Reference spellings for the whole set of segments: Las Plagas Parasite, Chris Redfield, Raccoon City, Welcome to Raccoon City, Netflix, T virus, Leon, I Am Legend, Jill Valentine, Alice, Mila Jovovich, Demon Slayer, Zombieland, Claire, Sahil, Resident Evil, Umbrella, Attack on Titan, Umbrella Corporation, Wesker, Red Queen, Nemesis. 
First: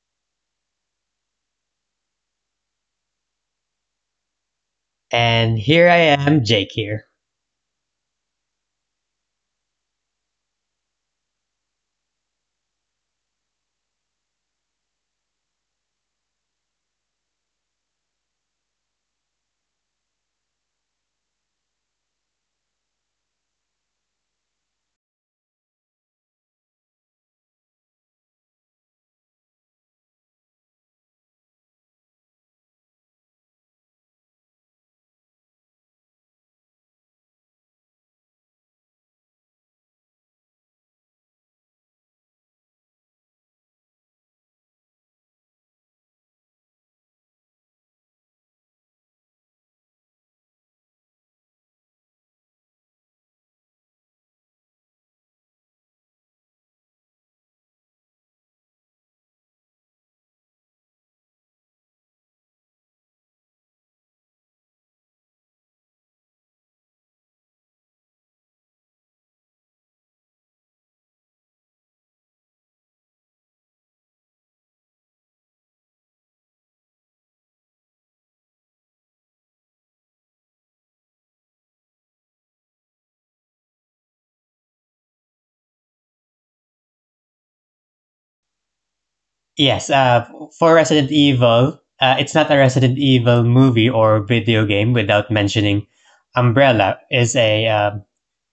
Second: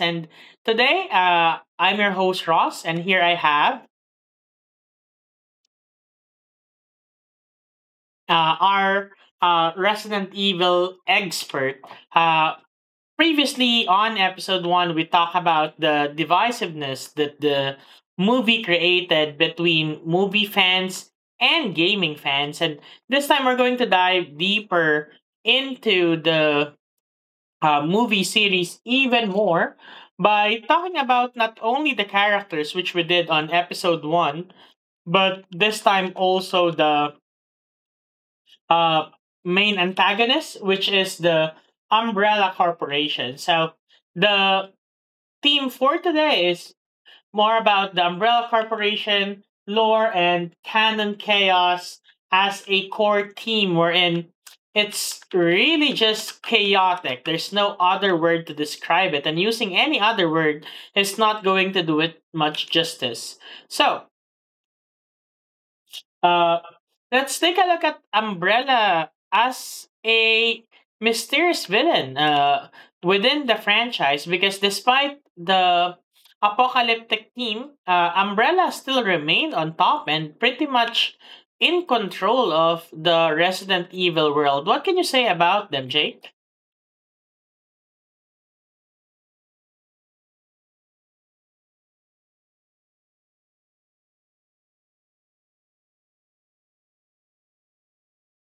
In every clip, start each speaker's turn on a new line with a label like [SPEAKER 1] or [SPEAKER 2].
[SPEAKER 1] And today, I'm your host, Ross, and here I have
[SPEAKER 2] And here I am, Jake here.
[SPEAKER 1] our Resident Evil expert. Uh, previously, on episode one, we talked about the divisiveness that the movie created between movie fans and gaming fans. And this time, we're going to dive deeper into the movie series even more by talking about not only the characters, which we did on episode one, but this time also the uh, main antagonist, which is the Umbrella Corporation. So the theme for today is more about the Umbrella Corporation, lore, and canon chaos as a core team wherein it's really just chaotic. There's no other word to describe it, and using any other word is not going to do it much justice. So, uh, let's take a look at Umbrella as a mysterious villain within the franchise because despite the apocalyptic theme, Umbrella still remained on top and pretty much in control of the Resident Evil world. What can you say about them, Jake?
[SPEAKER 2] Yes, uh, for Resident Evil, it's not a Resident Evil movie or video game without mentioning Umbrella is a, uh,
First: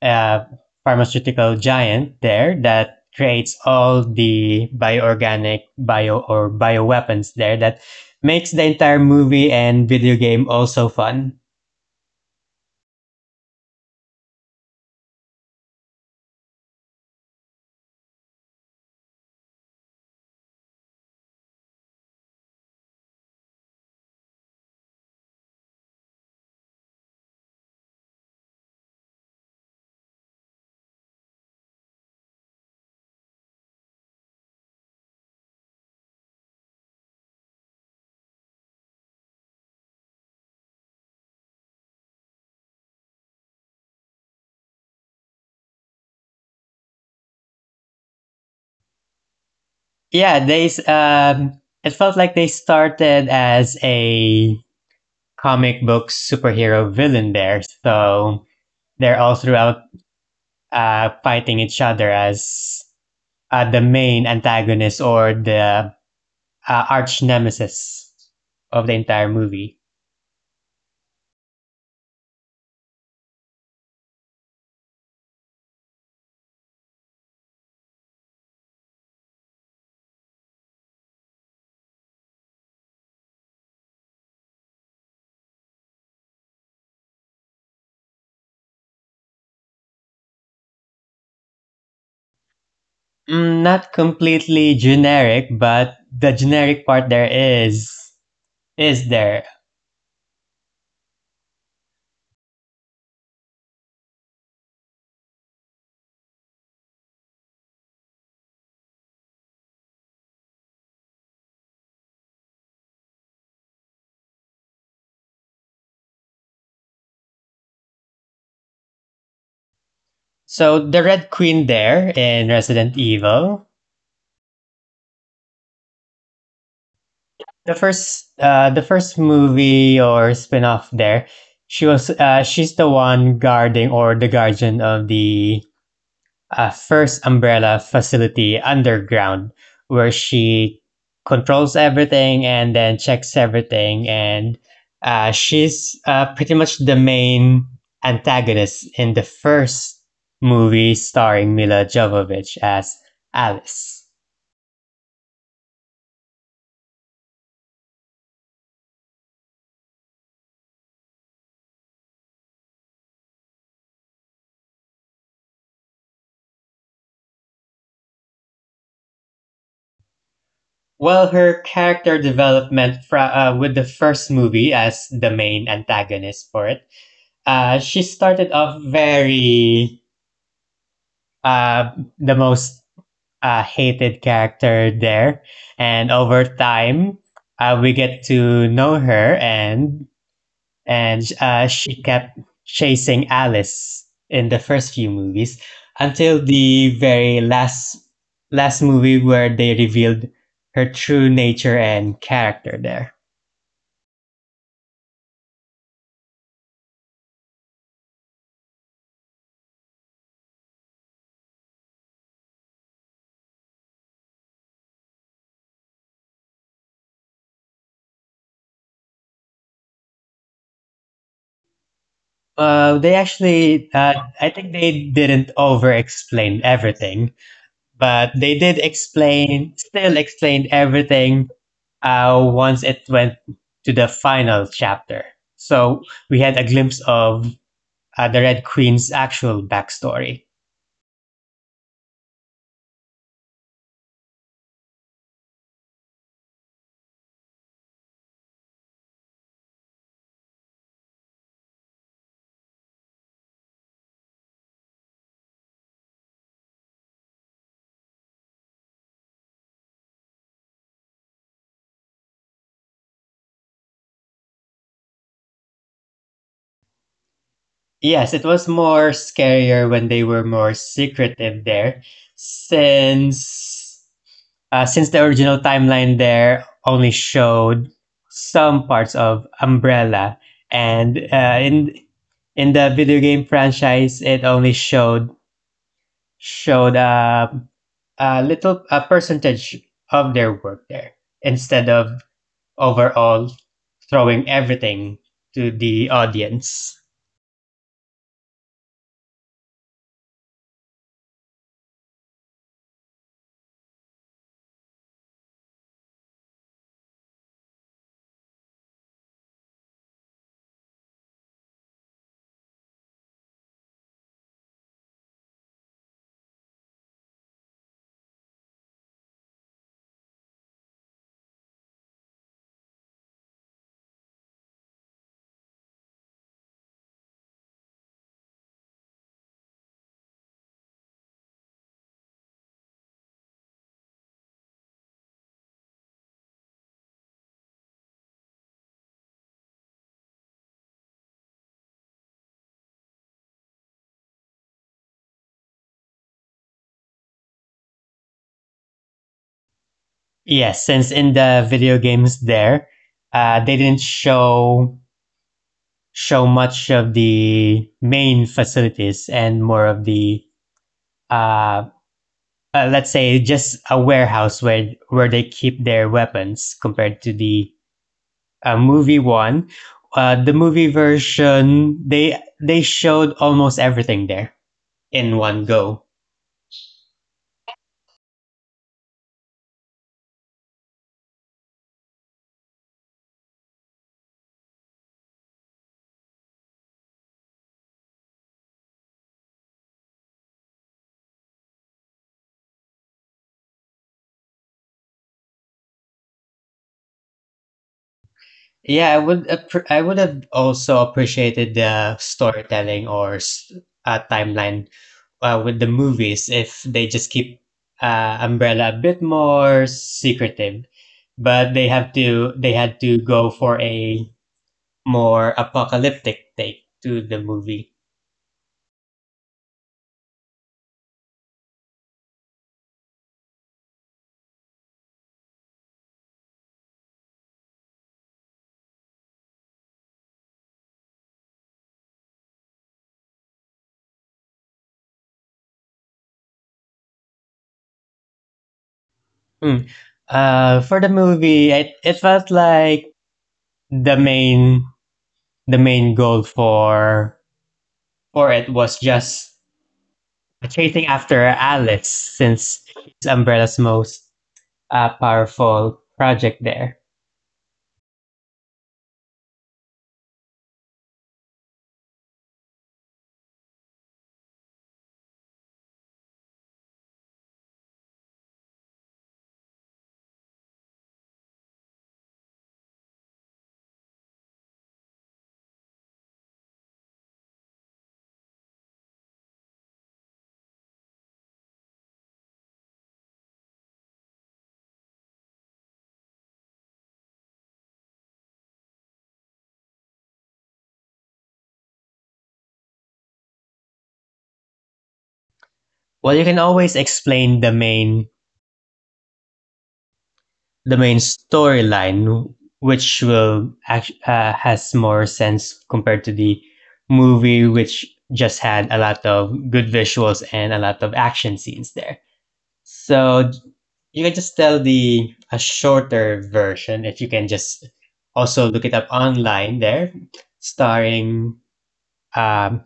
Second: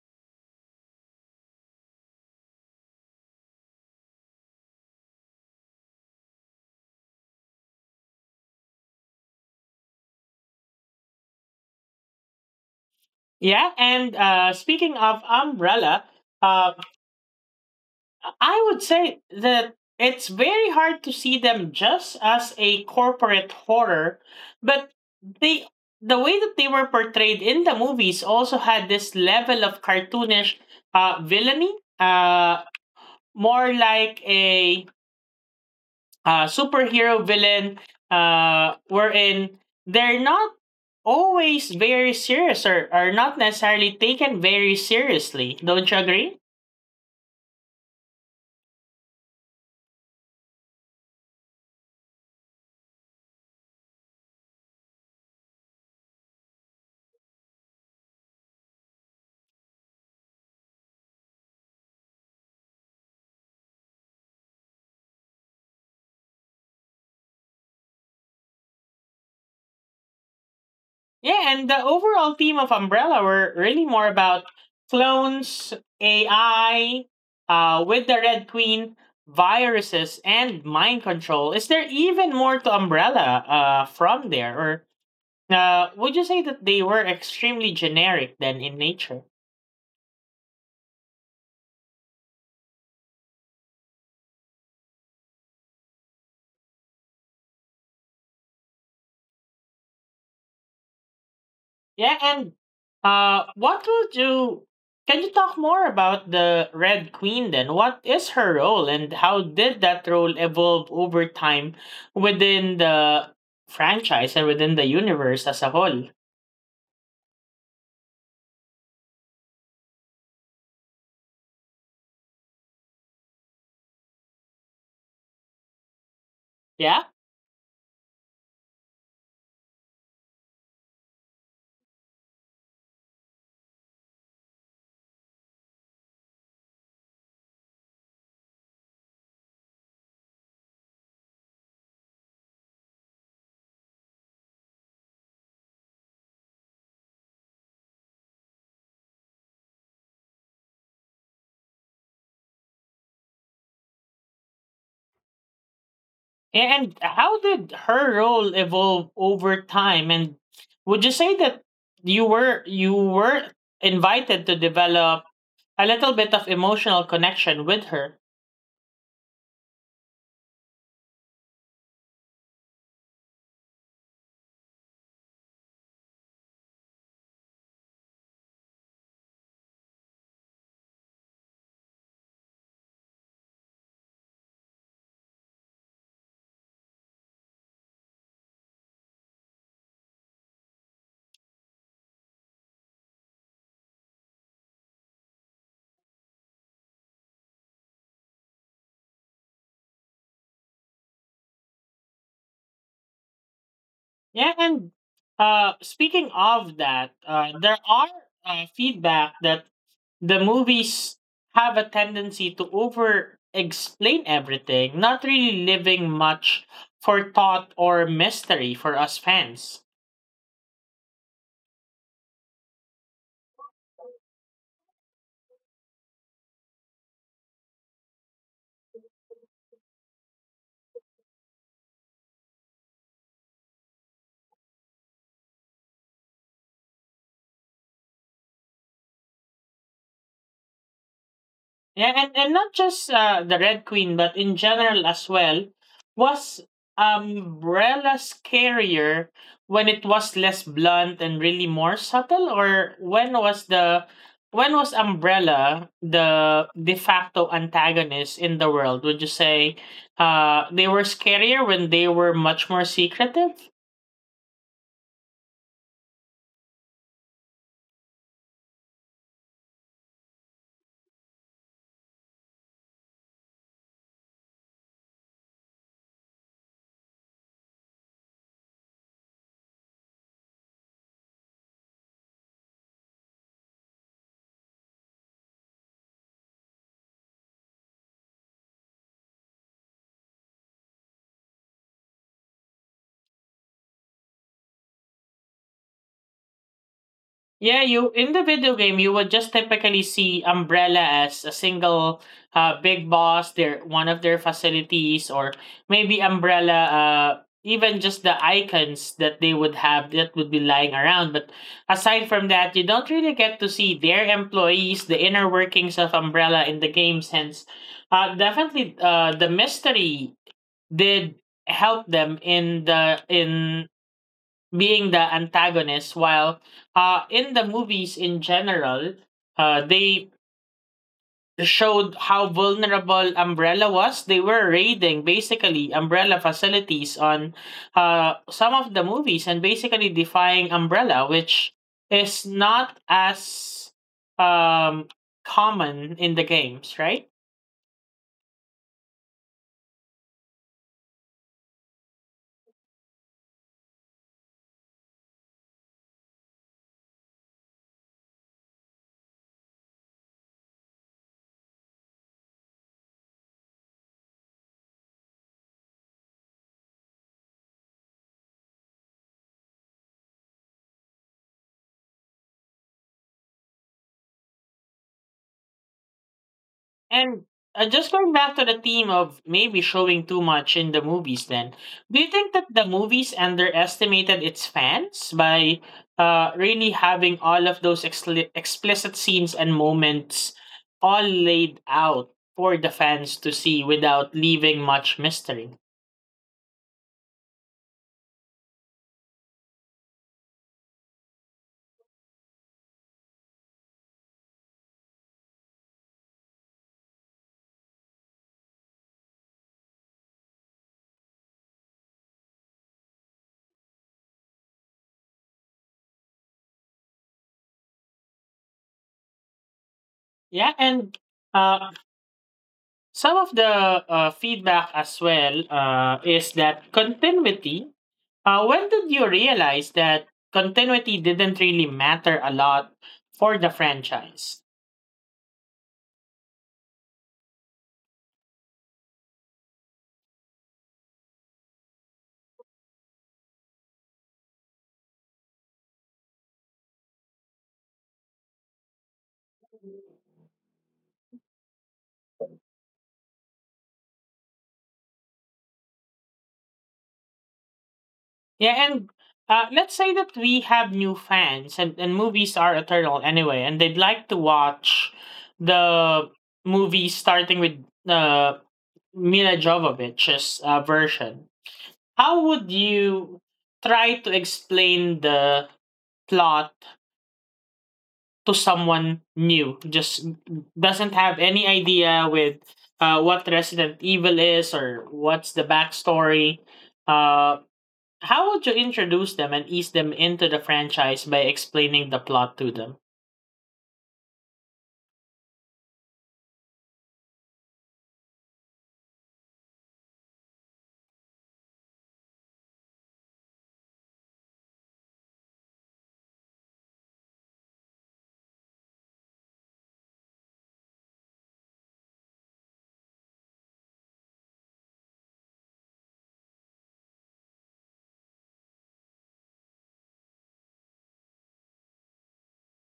[SPEAKER 2] a pharmaceutical giant there that creates all the bioorganic bio or bioweapons there that makes the entire movie and video game also fun.
[SPEAKER 1] Yeah, and speaking of Umbrella, uh, I would say that it's very hard to see them just as a corporate horror, but they the way that they were portrayed in the movies also had this level of cartoonish villainy, more like a superhero villain, wherein they're not always very serious or are not necessarily taken very seriously. Don't you agree?
[SPEAKER 2] Yeah, they it felt like they started as a comic book superhero villain there. So they're all throughout fighting each other as the main antagonist or the arch nemesis of the entire movie.
[SPEAKER 1] Yeah, and the overall theme of Umbrella were really more about clones, AI, with the Red Queen, viruses, and mind control. Is there even more to Umbrella from there? Or would you say that they were extremely generic then in nature?
[SPEAKER 2] Not completely generic, but the generic part there is there.
[SPEAKER 1] Yeah, and what would you? Can you talk more about the Red Queen then? What is her role, and how did that role evolve over time within the franchise and within the universe as a whole?
[SPEAKER 2] So the Red Queen there in Resident Evil
[SPEAKER 1] Yeah,
[SPEAKER 2] the first movie or spin-off there she was she's the one guarding or the guardian of the first umbrella facility underground where she controls everything and then checks everything and she's pretty much the main antagonist in the first movie starring Mila Jovovich as Alice.
[SPEAKER 1] and how did her role evolve over time? And would you say that you were invited to develop a little bit of emotional connection with her?
[SPEAKER 2] Well, her character development with the first movie as the main antagonist for it, she started off very uh, the most hated character there, and over time, we get to know her, and she kept chasing Alice in the first few movies until the very last movie where they revealed her true nature and character there.
[SPEAKER 1] Yeah, and speaking of that, there are feedback that the movies have a tendency to over explain everything, not really leaving much for thought or mystery for us fans.
[SPEAKER 2] Uh, they actually, uh, I think they didn't over explain everything, but they did explained everything once it went to the final chapter. So we had a glimpse of the Red Queen's actual backstory.
[SPEAKER 1] Yeah, and not just the Red Queen, but in general as well, was Umbrella scarier when it was less blunt and really more subtle, or when was Umbrella the de facto antagonist in the world? Would you say they were scarier when they were much more secretive?
[SPEAKER 2] Yes, it was more scarier when they were more secretive there, since since the original timeline there only showed some parts of Umbrella, and in the video game franchise, it only showed a little a percentage of their work there instead of overall throwing everything to the audience.
[SPEAKER 1] Yeah, you in the video game you would just typically see Umbrella as a single big boss, their one of their facilities, or maybe Umbrella even just the icons that they would have that would be lying around. But aside from that, you don't really get to see their employees, the inner workings of Umbrella in the game since definitely the mystery did help them in the in being the antagonist while in the movies in general they showed how vulnerable umbrella was. They were raiding basically umbrella facilities on some of the movies and basically defying umbrella, which is not as um common in the games, right?
[SPEAKER 2] Yes, since in the video games there, they didn't show much of the main facilities and more of the uh, let's say just a warehouse where they keep their weapons compared to the movie one. The movie version they showed almost everything there in one go.
[SPEAKER 1] And just going back to the theme of maybe showing too much in the movies, then, do you think that the movies underestimated its fans by really having all of those explicit scenes and moments all laid out for the fans to see without leaving much mystery?
[SPEAKER 2] I would have also appreciated the storytelling or timeline with the movies if they just keep Umbrella a bit more secretive but they had to go for a more apocalyptic take to the movie.
[SPEAKER 1] Yeah, and uh, some of the feedback as well is that continuity. When did you realize that continuity didn't really matter a lot for the franchise?
[SPEAKER 2] Mm. For the movie, it felt like the main the main goal for it was just chasing after Alice since it's Umbrella's most powerful project there.
[SPEAKER 1] Yeah, and let's say that we have new fans, and movies are eternal anyway, and they'd like to watch the movie starting with uh, Mila Jovovich's version. How would you try to explain the plot to someone new just doesn't have any idea with what resident evil is or what's the backstory, uh, how would you introduce them and ease them into the franchise by explaining the plot to them?
[SPEAKER 2] Well, you can always explain the main storyline, which will act, has more sense compared to the movie, which just had a lot of good visuals and a lot of action scenes there. So you can just tell the a shorter version if you can just also look it up online there, starring um,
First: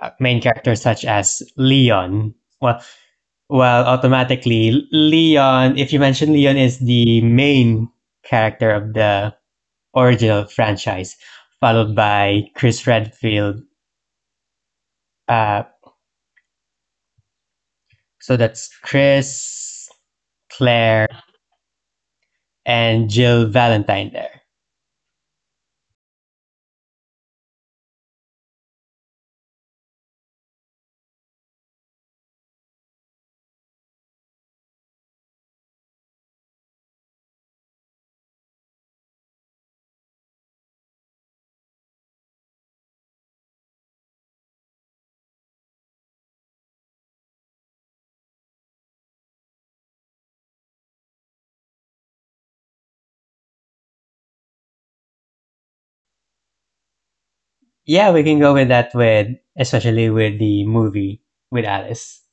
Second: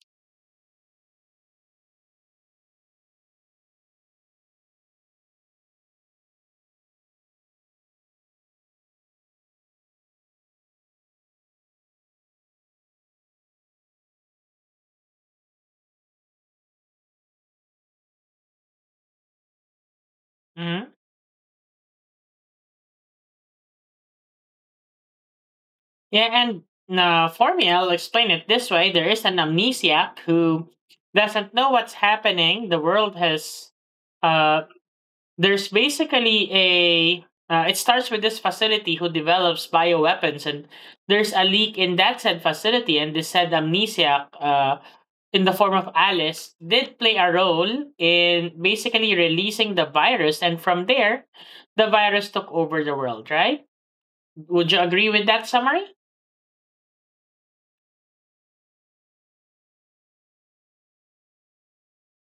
[SPEAKER 2] main characters such as Leon. Well, automatically, Leon, if you mention Leon, is the main character of the original franchise, followed by Chris Redfield. Uh, so that's Chris,
[SPEAKER 1] Hmm.
[SPEAKER 2] Claire, and Jill Valentine there.
[SPEAKER 1] Yeah, and for me, I'll explain it this way. There is an amnesiac who doesn't know what's happening. The world has uh, there's basically a it starts with this facility who develops bioweapons, and there's a leak in that said facility, and this said amnesiac in the form of alice did play a role in basically releasing the virus, and from there the virus took over the world, right? Would you agree with that summary?
[SPEAKER 2] Yeah, we can go with that, especially with the movie with Alice.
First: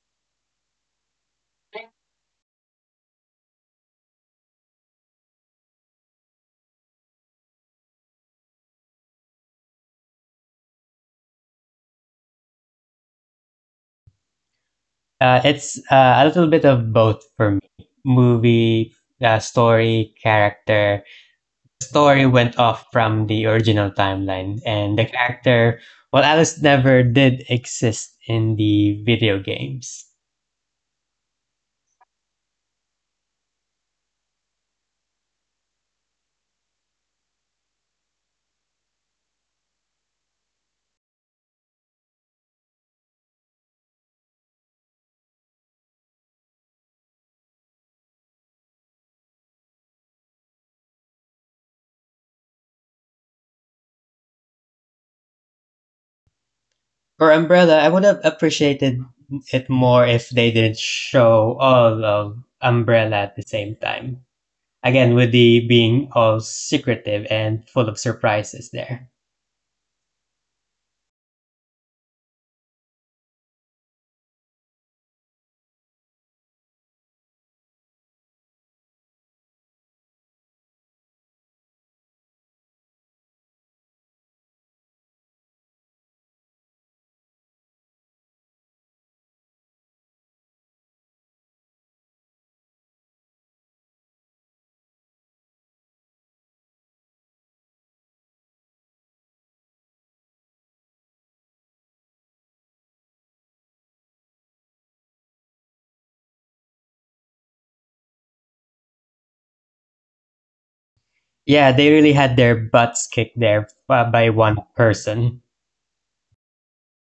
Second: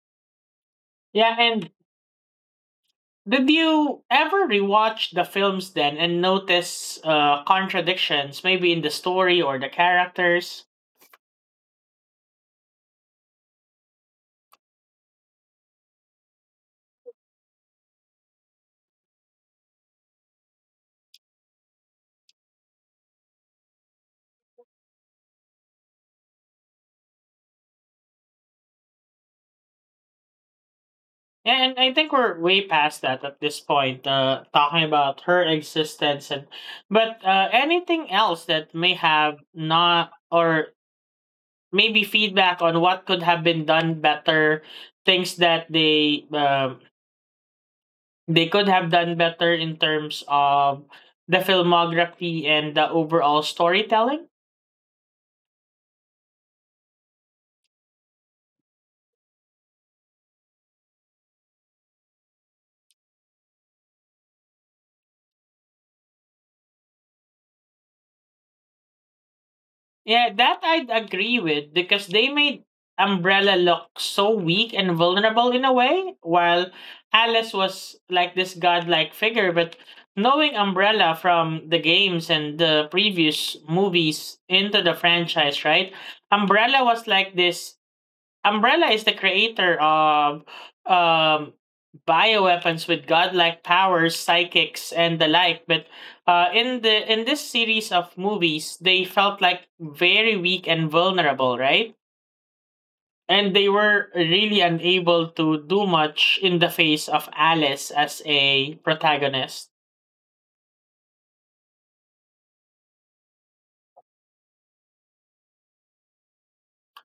[SPEAKER 1] Yeah, and did you ever rewatch the films then and notice contradictions maybe in the story or the characters?
[SPEAKER 2] It's a little bit of both for me. Movie, uh, story, character, Story went off from the original timeline, and the character, well, Alice never did exist in the video games.
[SPEAKER 1] Yeah, and I think we're way past that at this point, talking about her existence, and but anything else that may have not, or maybe feedback on what could have been done better, things that they could have done better in terms of the filmography and the overall storytelling.
[SPEAKER 2] For Umbrella, I would have appreciated it more if they didn't show all of Umbrella at the same time. Again, with the being all secretive and full of surprises there.
[SPEAKER 1] Yeah, that I'd agree with, because they made Umbrella look so weak and vulnerable in a way, while Alice was like this godlike figure. But knowing Umbrella from the games and the previous movies into the franchise, right? Umbrella was like this Umbrella is the creator of um, bioweapons with godlike powers, psychics, and the like. But in this series of movies, they felt like very weak and vulnerable, right? And they were really unable to do much in the face of Alice as a protagonist.
[SPEAKER 2] Yeah, they really had their butts kicked there by one person.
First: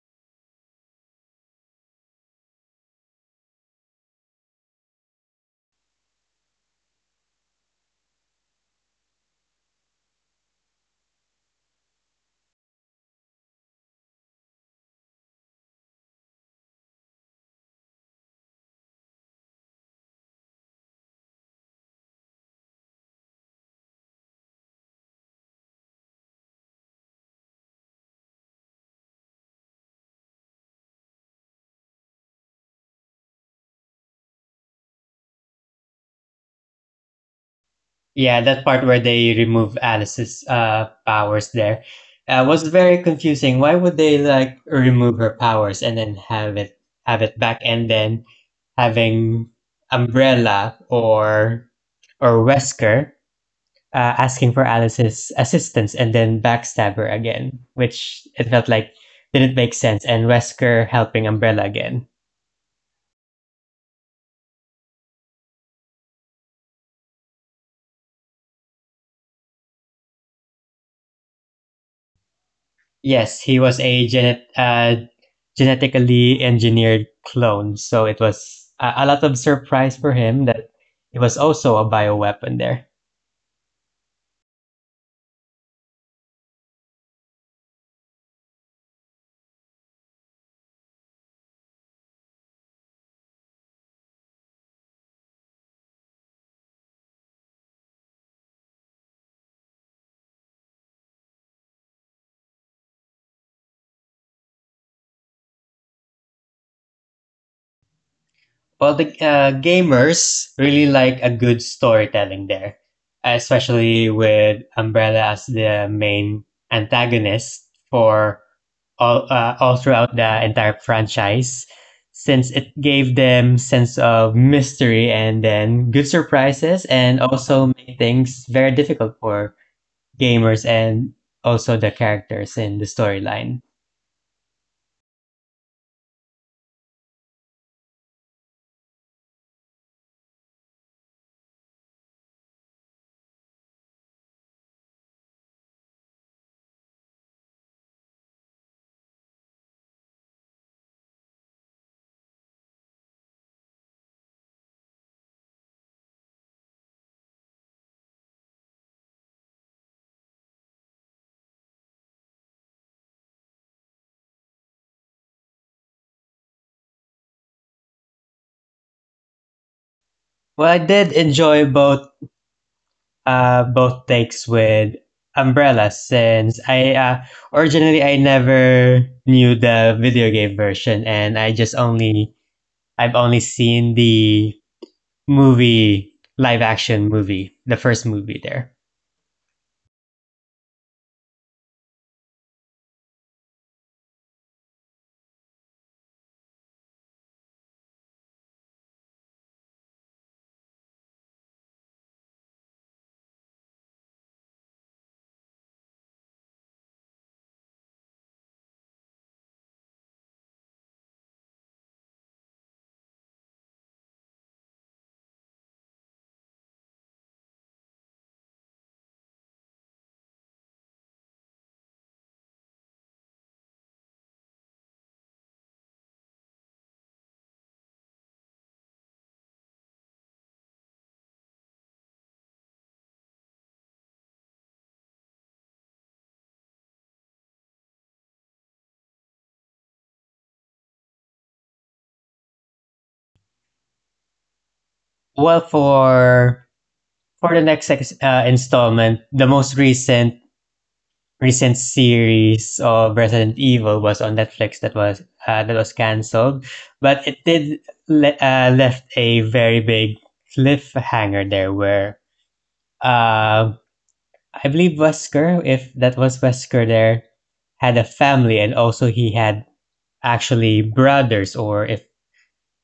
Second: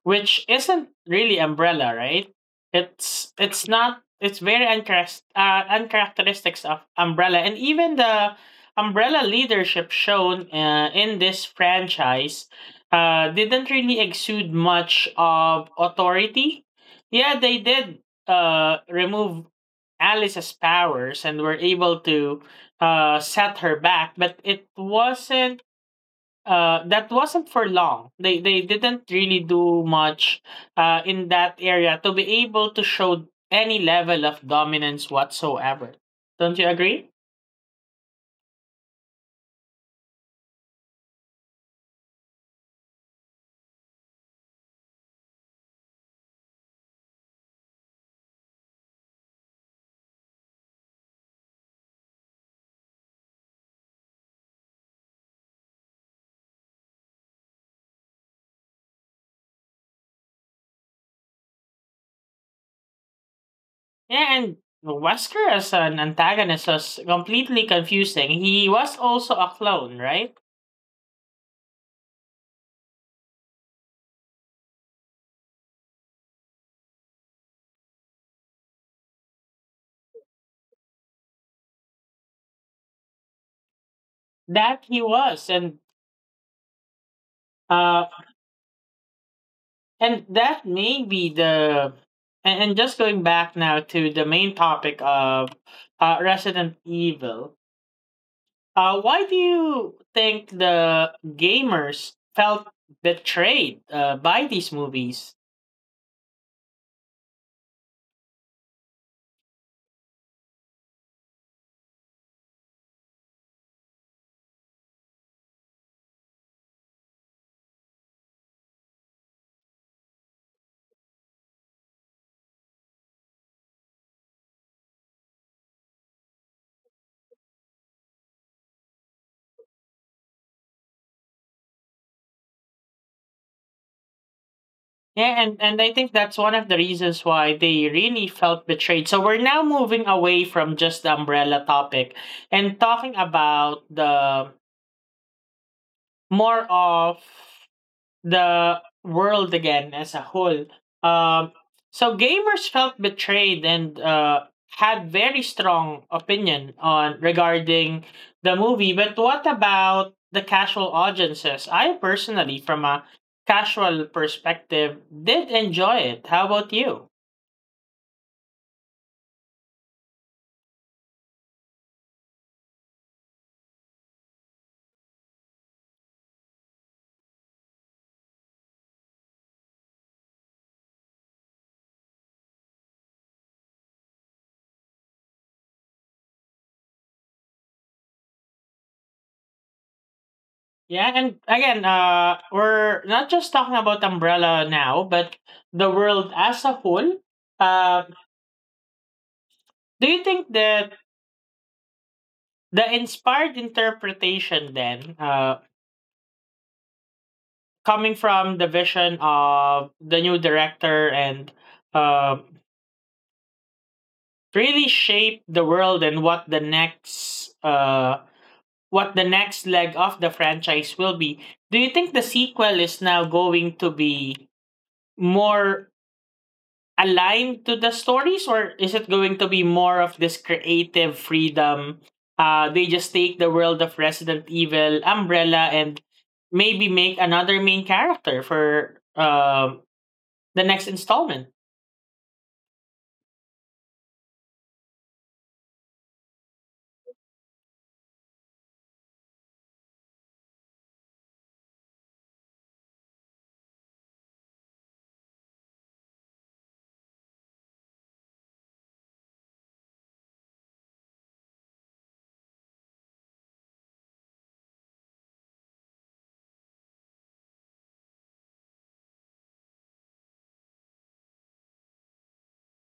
[SPEAKER 1] Which isn't really umbrella, right? It's not it's very uncharacteristics of umbrella, and even the umbrella leadership shown in this franchise didn't really exude much of authority. Yeah, they did remove Alice's powers and were able to set her back, but it wasn't that wasn't for long. They didn't really do much in that area to be able to show any level of dominance whatsoever. Don't you agree?
[SPEAKER 2] Yeah, that part where they remove Alice's powers there was very confusing. Why would they like remove her powers and then have it back and then having Umbrella or Wesker asking for Alice's assistance and then backstab her again, which it felt like didn't make sense. And Wesker helping Umbrella again.
[SPEAKER 1] Yeah, and Wesker as an antagonist was completely confusing. He was also a clone, right?
[SPEAKER 2] Yes, he was a genetically engineered clone. So it was a lot of surprise for him that it was also a bioweapon there.
[SPEAKER 1] That he was, uh, and that may be the and just going back now to the main topic of Resident Evil. Why do you think the gamers felt betrayed by these movies?
[SPEAKER 2] Well, the gamers really like a good storytelling there, especially with Umbrella as the main antagonist for all throughout the entire franchise since it gave them sense of mystery and then good surprises and also made things very difficult for gamers and also the characters in the storyline.
[SPEAKER 1] Yeah, and I think that's one of the reasons why they really felt betrayed. So we're now moving away from just the umbrella topic and talking about the more of the world again as a whole. Um, so gamers felt betrayed and had very strong opinion on regarding the movie. But what about the casual audiences? I personally, from a casual perspective, did enjoy it. How about you?
[SPEAKER 2] Well, I did enjoy both both takes with Umbrella since I originally I never knew the video game version and I've only seen the movie live action movie the first movie there.
[SPEAKER 1] Yeah, and again, we're not just talking about Umbrella now, but the world as a whole. Uh, do you think that the inspired interpretation then, coming from the vision of the new director and uh, really shaped the world, and what the next leg of the franchise will be. Do you think the sequel is now going to be more aligned to the stories, or is it going to be more of this creative freedom they just take the world of resident evil umbrella and maybe make another main character for the next installment?
[SPEAKER 2] Well, for the next installment, the most recent series of Resident Evil was on Netflix that was canceled, but it did left a very big cliffhanger there where uh, I believe Wesker, if that was Wesker there, had a family and also he had actually brothers or if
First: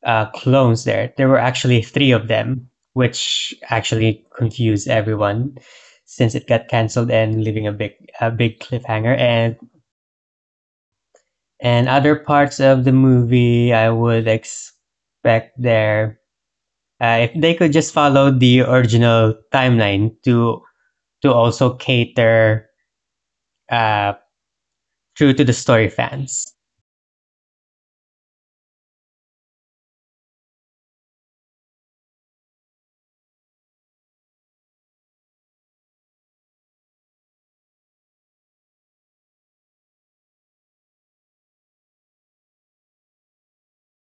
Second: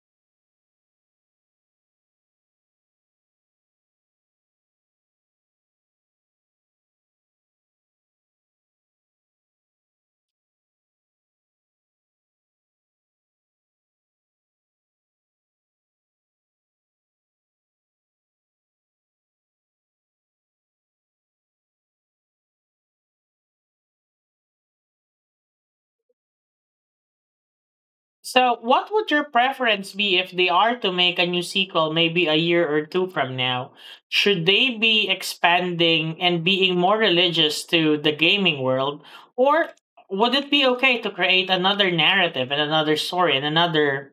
[SPEAKER 2] clones there. There were actually three of them, which actually confused everyone since it got canceled and leaving a big cliffhanger and other parts of the movie. I would expect there if they could just follow the original timeline to also cater uh, true to the story fans.
[SPEAKER 1] So, what would your preference be if they are to make a new sequel maybe a year or two from now? Should they be expanding and being more religious to the gaming world? Or would it be okay to create another narrative and another story and another,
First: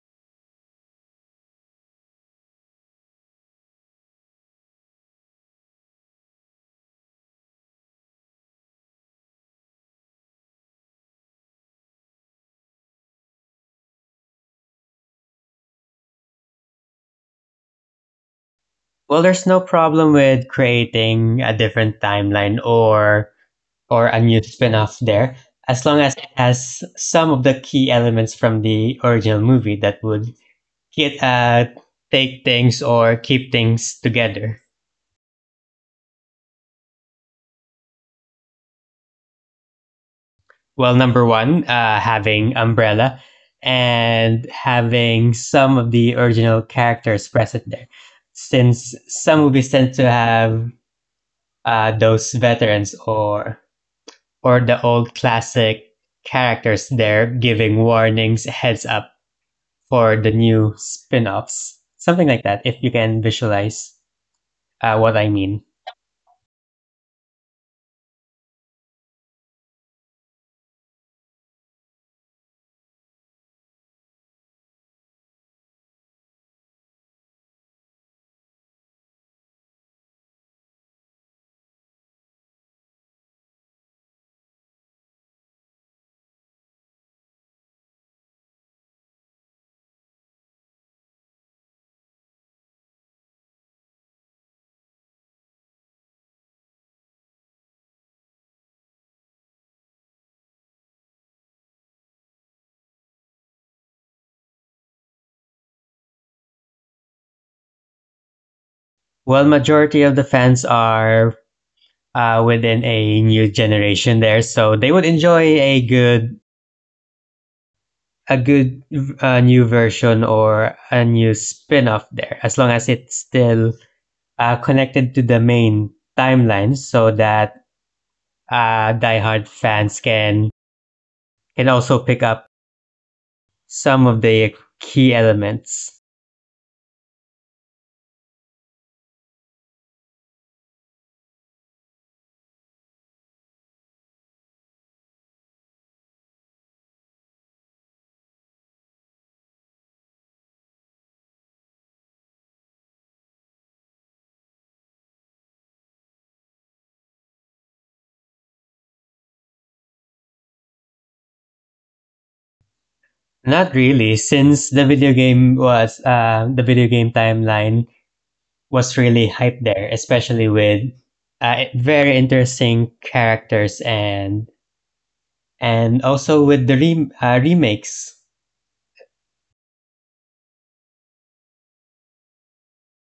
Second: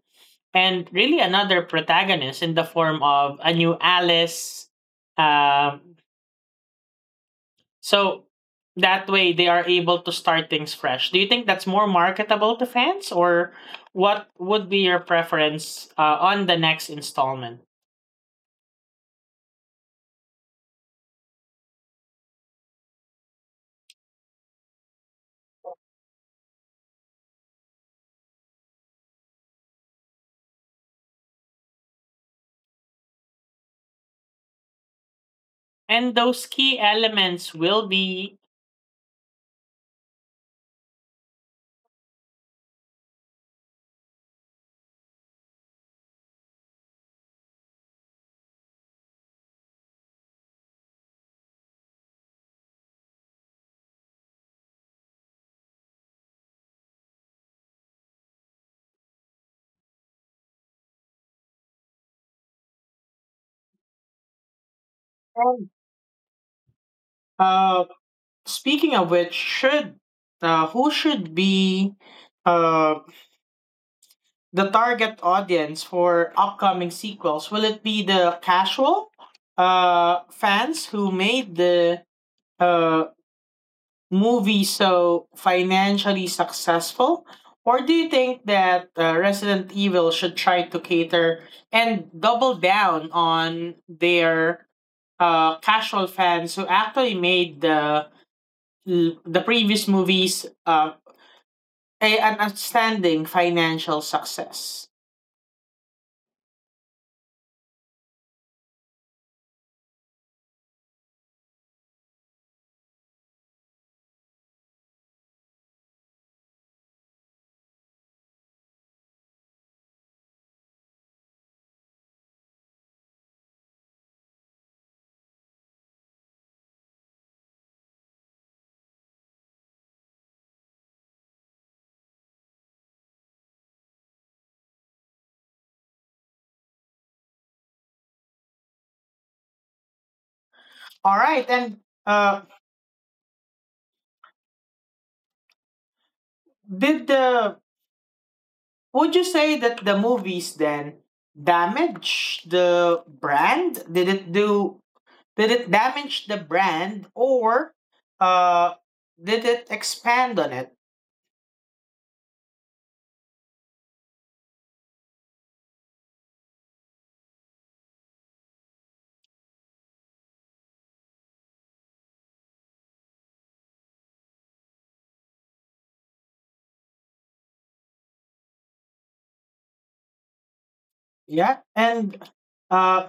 [SPEAKER 1] and really another protagonist in the form of a new Alice? Um, so that way they are able to start things fresh. Do you think that's more marketable to fans, or what would be your preference on the next installment?
[SPEAKER 2] Well, there's no problem with creating a different timeline or a new spin-off there, as long as it has some of the key elements from the original movie that would get, take things or keep things together.
[SPEAKER 1] And those key elements will be
[SPEAKER 2] Well, number one, having Umbrella and having some of the original characters present there, since some movies tend to have those veterans or the old classic characters there giving warnings, heads up for the new spin-offs, something like that. If you can visualize what I mean.
[SPEAKER 1] uh speaking of which should who should be uh the target audience for upcoming sequels? Will it be the casual fans who made the uh movie so financially successful? Or do you think that Resident Evil should try to cater and double down on their casual fans who actually made the previous movies a, an outstanding financial success?
[SPEAKER 2] Well, majority of the fans are within a new generation there, so they would enjoy a good new version or a new spin-off there as long as it's still connected to the main timeline so that diehard fans can also pick up some of the key elements.
[SPEAKER 1] All right, and uh, did the would you say that the movies then damage the brand? Did it damage the brand, or uh, did it expand on it?
[SPEAKER 2] Not really, since the video game was the video game timeline was really hyped there, especially with very interesting characters and also with the remakes.
[SPEAKER 1] Yeah. And uh,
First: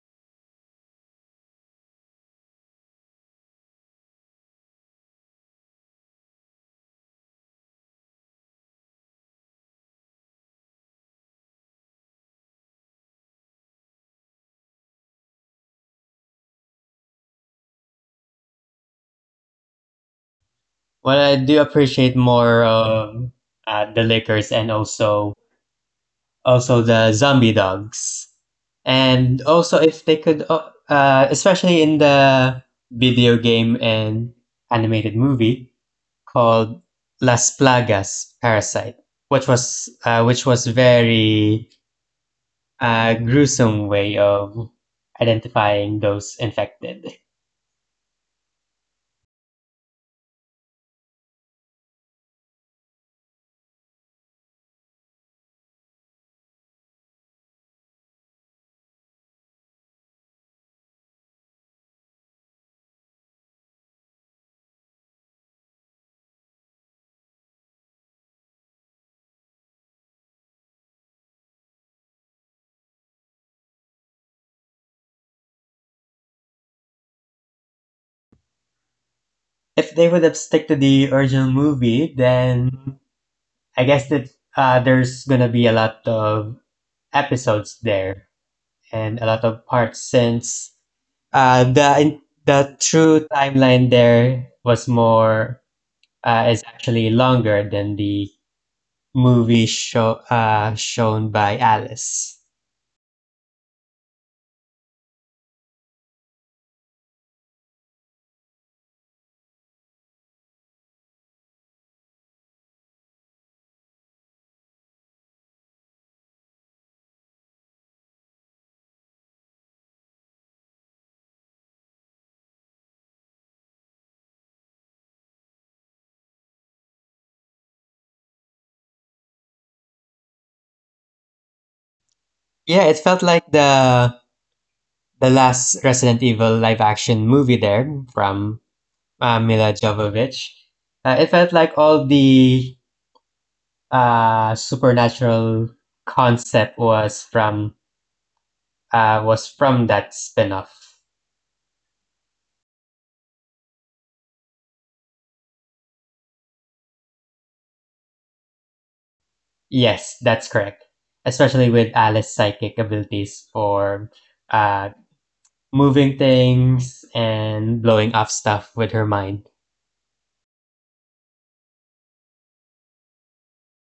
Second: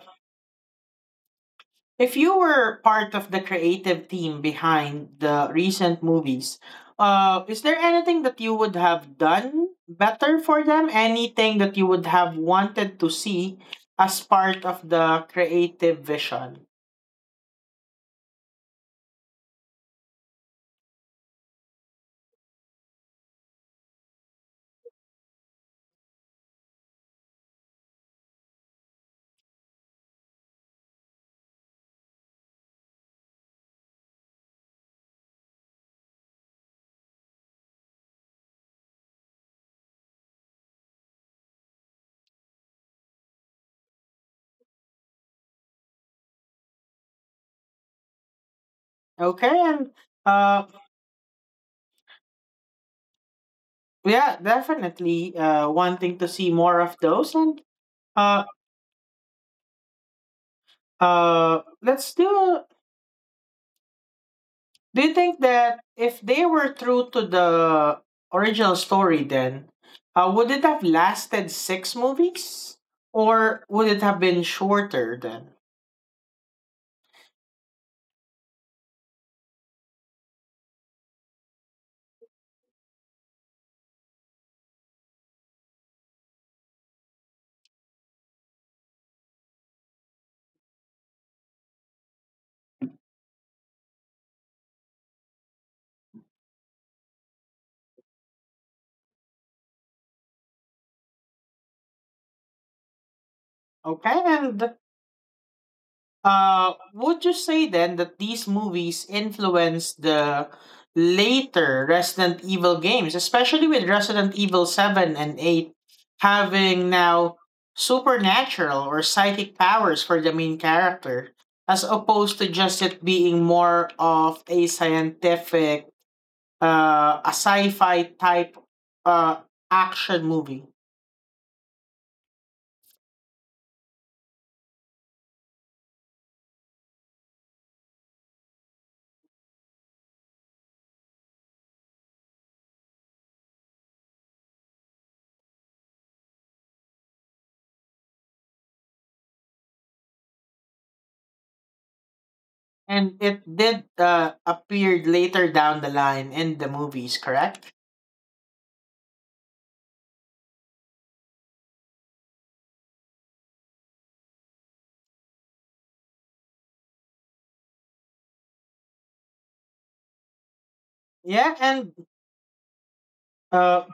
[SPEAKER 1] if you were part of the creative team behind the recent movies, is there anything that you would have done better for them? Anything that you would have wanted to see as part of the creative vision?
[SPEAKER 2] Well, I do appreciate more the liquors and also the zombie dogs, and also if they could, especially in the video game and animated movie called Las Plagas Parasite, which was very gruesome way of identifying those infected.
[SPEAKER 1] Okay. And uh, yeah, definitely. Wanting to see more of those, and uh, let's do. Do you think that if they were true to the original story, then would it have lasted six movies, or would it have been shorter? Then
[SPEAKER 2] If they would have stick to the original movie, then I guess that there's gonna be a lot of episodes there and a lot of parts since uh, the the true timeline there was more is actually longer than the movie show shown by Alice.
[SPEAKER 1] okay, and Would you say then that these movies influenced the later Resident Evil games, especially with Resident Evil 7 and 8 having now supernatural or psychic powers for the main character, as opposed to just it being more of a scientific, a sci fi type uh, action movie?
[SPEAKER 2] Yeah, it felt like the last Resident Evil live action movie there from Mila Jovovich. It felt like all the supernatural concept was from that spinoff.
[SPEAKER 1] And it did appear later down the line in the movies, correct?
[SPEAKER 2] Yes, that's correct. Especially with Alice's psychic abilities for uh, moving things and blowing up stuff with her mind.
[SPEAKER 1] Yeah, and uh,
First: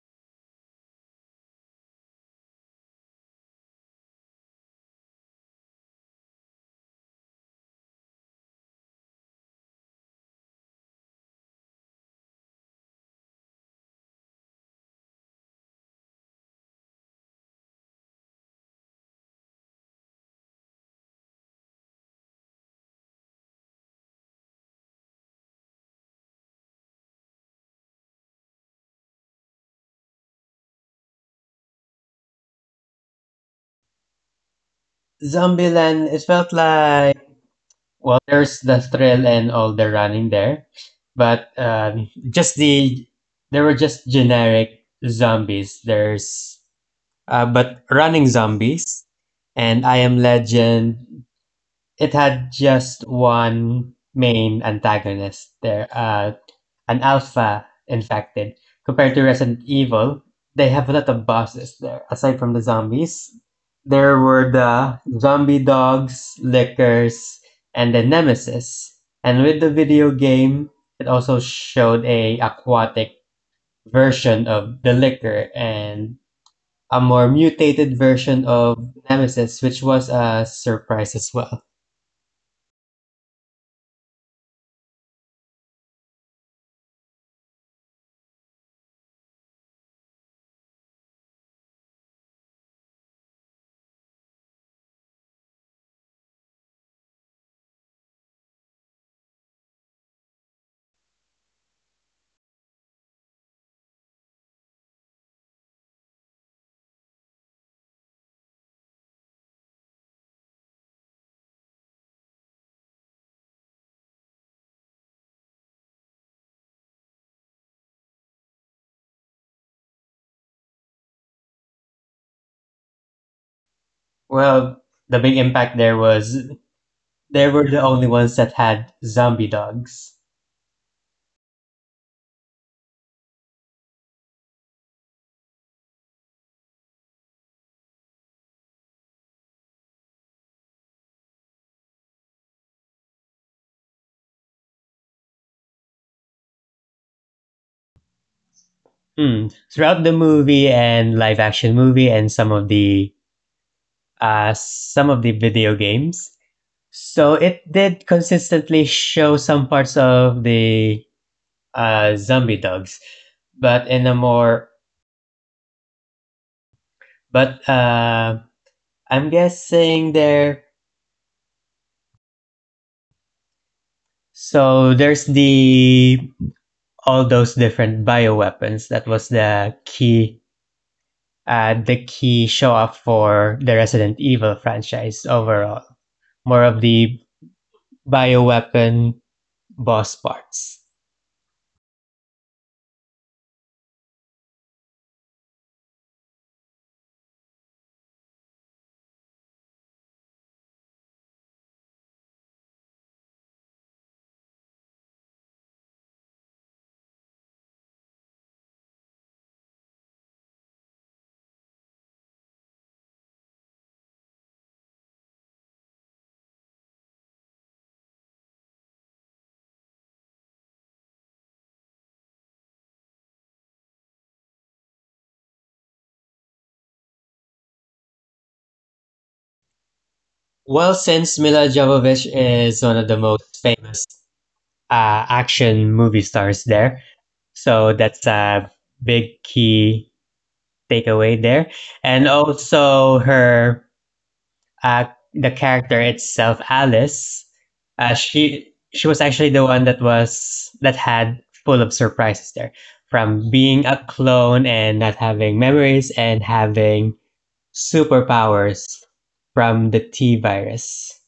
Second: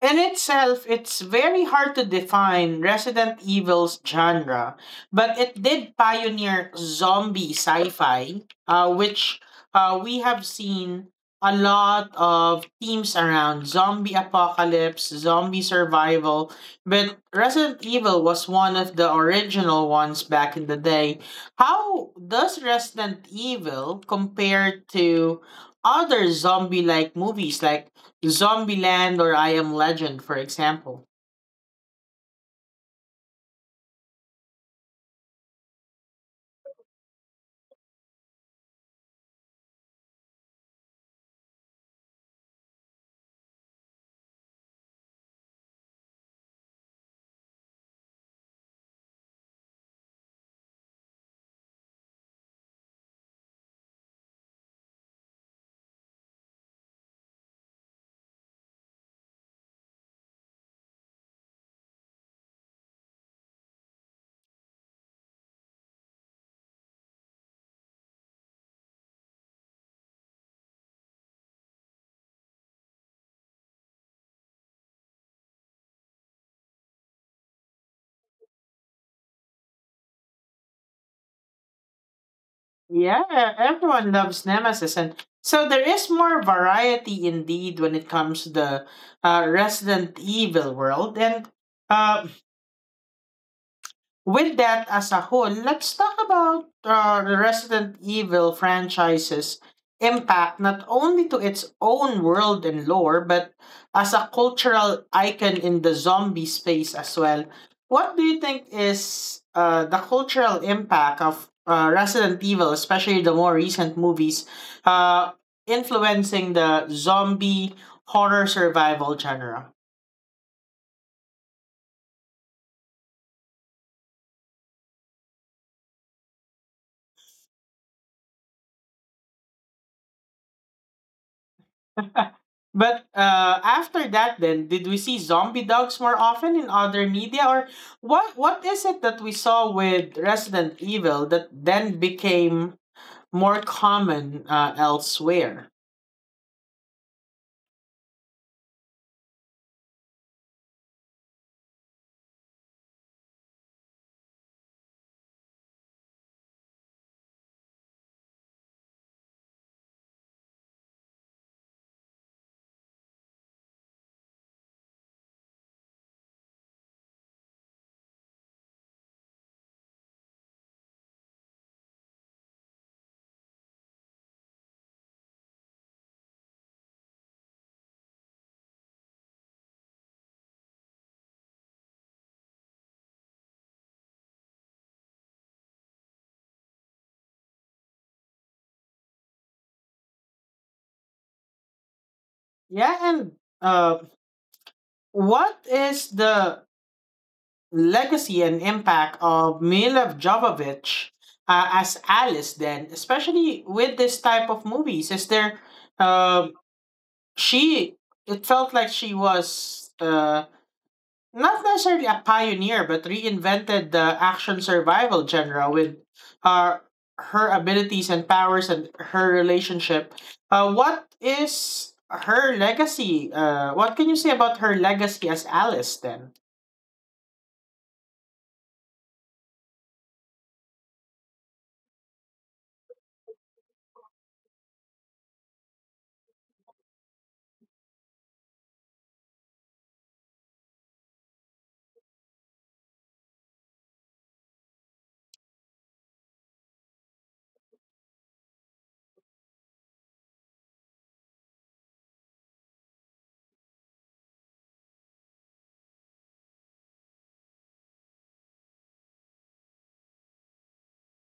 [SPEAKER 1] in itself, it's very hard to define Resident Evil's genre, but it did pioneer zombie sci-fi, which we have seen a lot of themes around zombie apocalypse, zombie survival. But Resident Evil was one of the original ones back in the day. How does Resident Evil compare to other zombie-like movies like Zombieland or I Am Legend, for example?
[SPEAKER 2] Zombieland, it felt like well, there's the thrill and all the running there, but just the there were just generic zombies. There's but Running Zombies and I Am Legend, it had just one main antagonist there, an alpha infected. Compared to Resident Evil, they have a lot of bosses there. Aside from the zombies, there were the zombie dogs, lickers, and the nemesis. And with the video game, it also showed a aquatic version of the liquor and a more mutated version of Nemesis, which was a surprise as well.
[SPEAKER 1] Yeah, everyone loves Nemesis, and so there is more variety indeed when it comes to the Resident Evil world. And uh, With that as a whole, let's talk about the Resident Evil franchise's impact not only to its own world and lore, but as a cultural icon in the zombie space as well. What do you think is the cultural impact of Resident Evil, especially the more recent movies, uh, influencing the zombie horror survival genre?
[SPEAKER 2] Well, the big impact there was they were the only ones that had zombie dogs.
[SPEAKER 1] But after that, then did we see zombie dogs more often in other media, or what? What is it that we saw with Resident Evil that then became more common elsewhere?
[SPEAKER 2] Hmm. Throughout the movie and live action movie and some of the some of the video games. So it did consistently show some parts of the zombie dogs, but in a more but I'm guessing there. So there's the all those different bioweapons. That was the key show up for the Resident Evil franchise overall. More of the bioweapon boss parts.
[SPEAKER 1] Yeah, and uh, what is the legacy and impact of Mila Jovovich as Alice then, especially with this type of movies? Is there um she it felt like she was not necessarily a pioneer but reinvented the action survival genre with uh her abilities and powers and her relationship. What is her legacy? What can you say about her legacy as Alice then?
[SPEAKER 2] Well, since Mila Jovovich is one of the most famous action movie stars there, so that's a big key takeaway there. And also her uh, the character itself, Alice, she was actually the one that had full of surprises there, from being a clone and not having memories and having superpowers from the T virus.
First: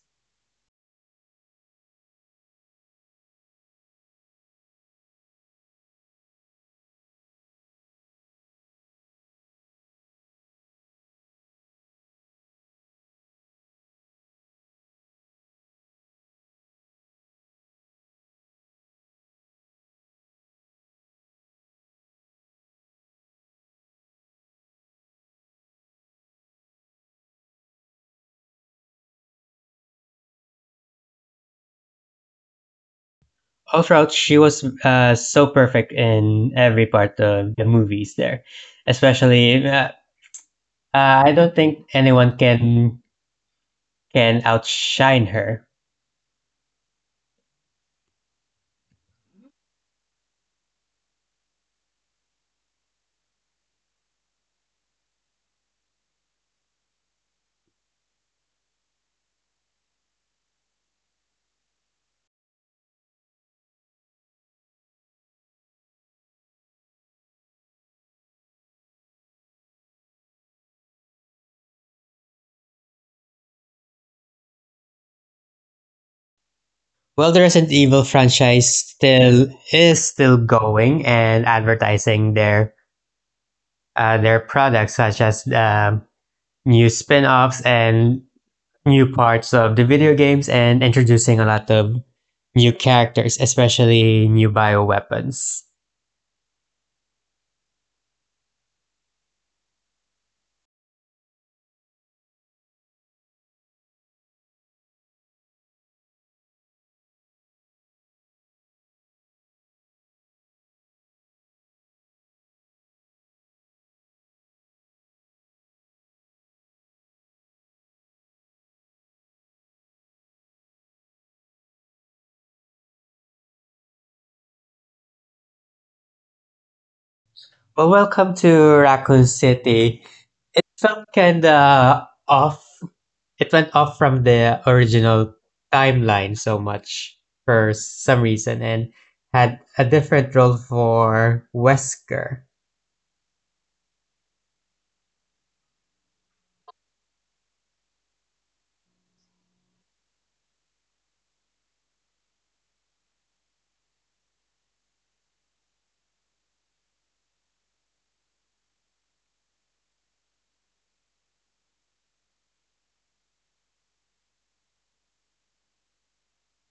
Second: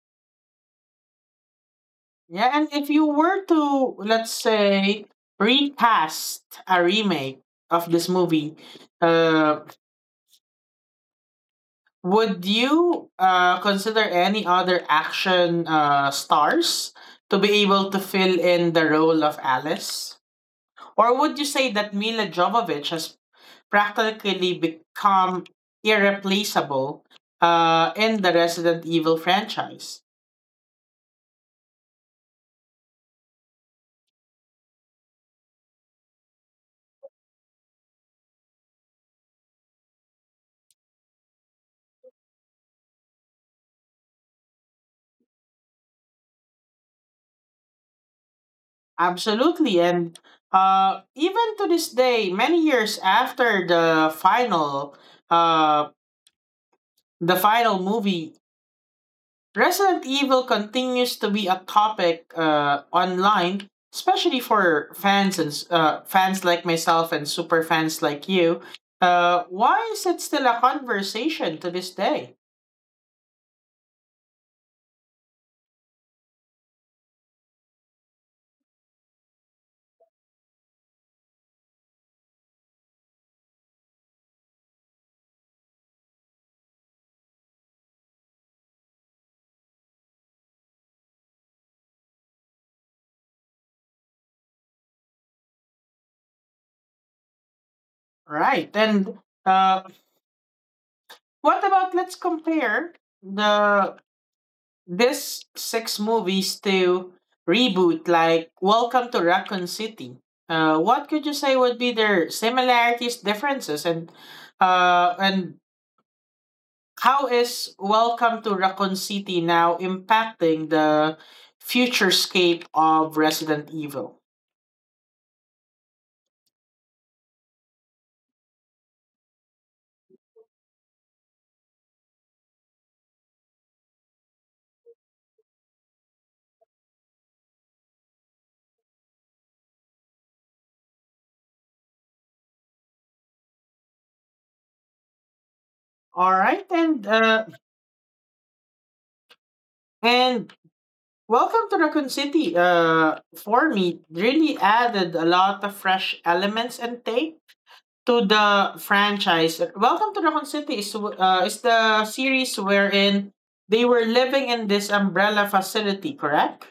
[SPEAKER 1] Yeah, and if you were to, let's say, recast a remake of this movie, uh would you consider any other action stars to be able to fill in the role of Alice? Or would you say that Mila Jovovich has practically become irreplaceable in the Resident Evil franchise?
[SPEAKER 2] All throughout, she was so perfect in every part of the movies there, especially. I don't think anyone can outshine her.
[SPEAKER 1] Absolutely, and even to this day, many years after uh, the final movie, Resident Evil continues to be a topic online, especially for fans and fans like myself and super fans like you. Why is it still a conversation to this day?
[SPEAKER 2] Well, the Resident Evil franchise still is still going and advertising their products, such as new spin-offs and new parts of the video games, and introducing a lot of new characters, especially new bioweapons.
[SPEAKER 1] Right, and uh, what about, let's compare the this six movies to reboot, like Welcome to Raccoon City. What could you say would be their similarities, differences, and how is Welcome to Raccoon City now impacting the futurescape of Resident Evil?
[SPEAKER 2] Well, welcome to Raccoon City. Felt kind of off, it went off from the original timeline so much for some reason and had a different role for Wesker.
[SPEAKER 1] All right, and and Welcome to Raccoon City, for me, really added a lot of fresh elements and take to the franchise. Welcome to Raccoon City is the series wherein they were living in this umbrella facility, correct?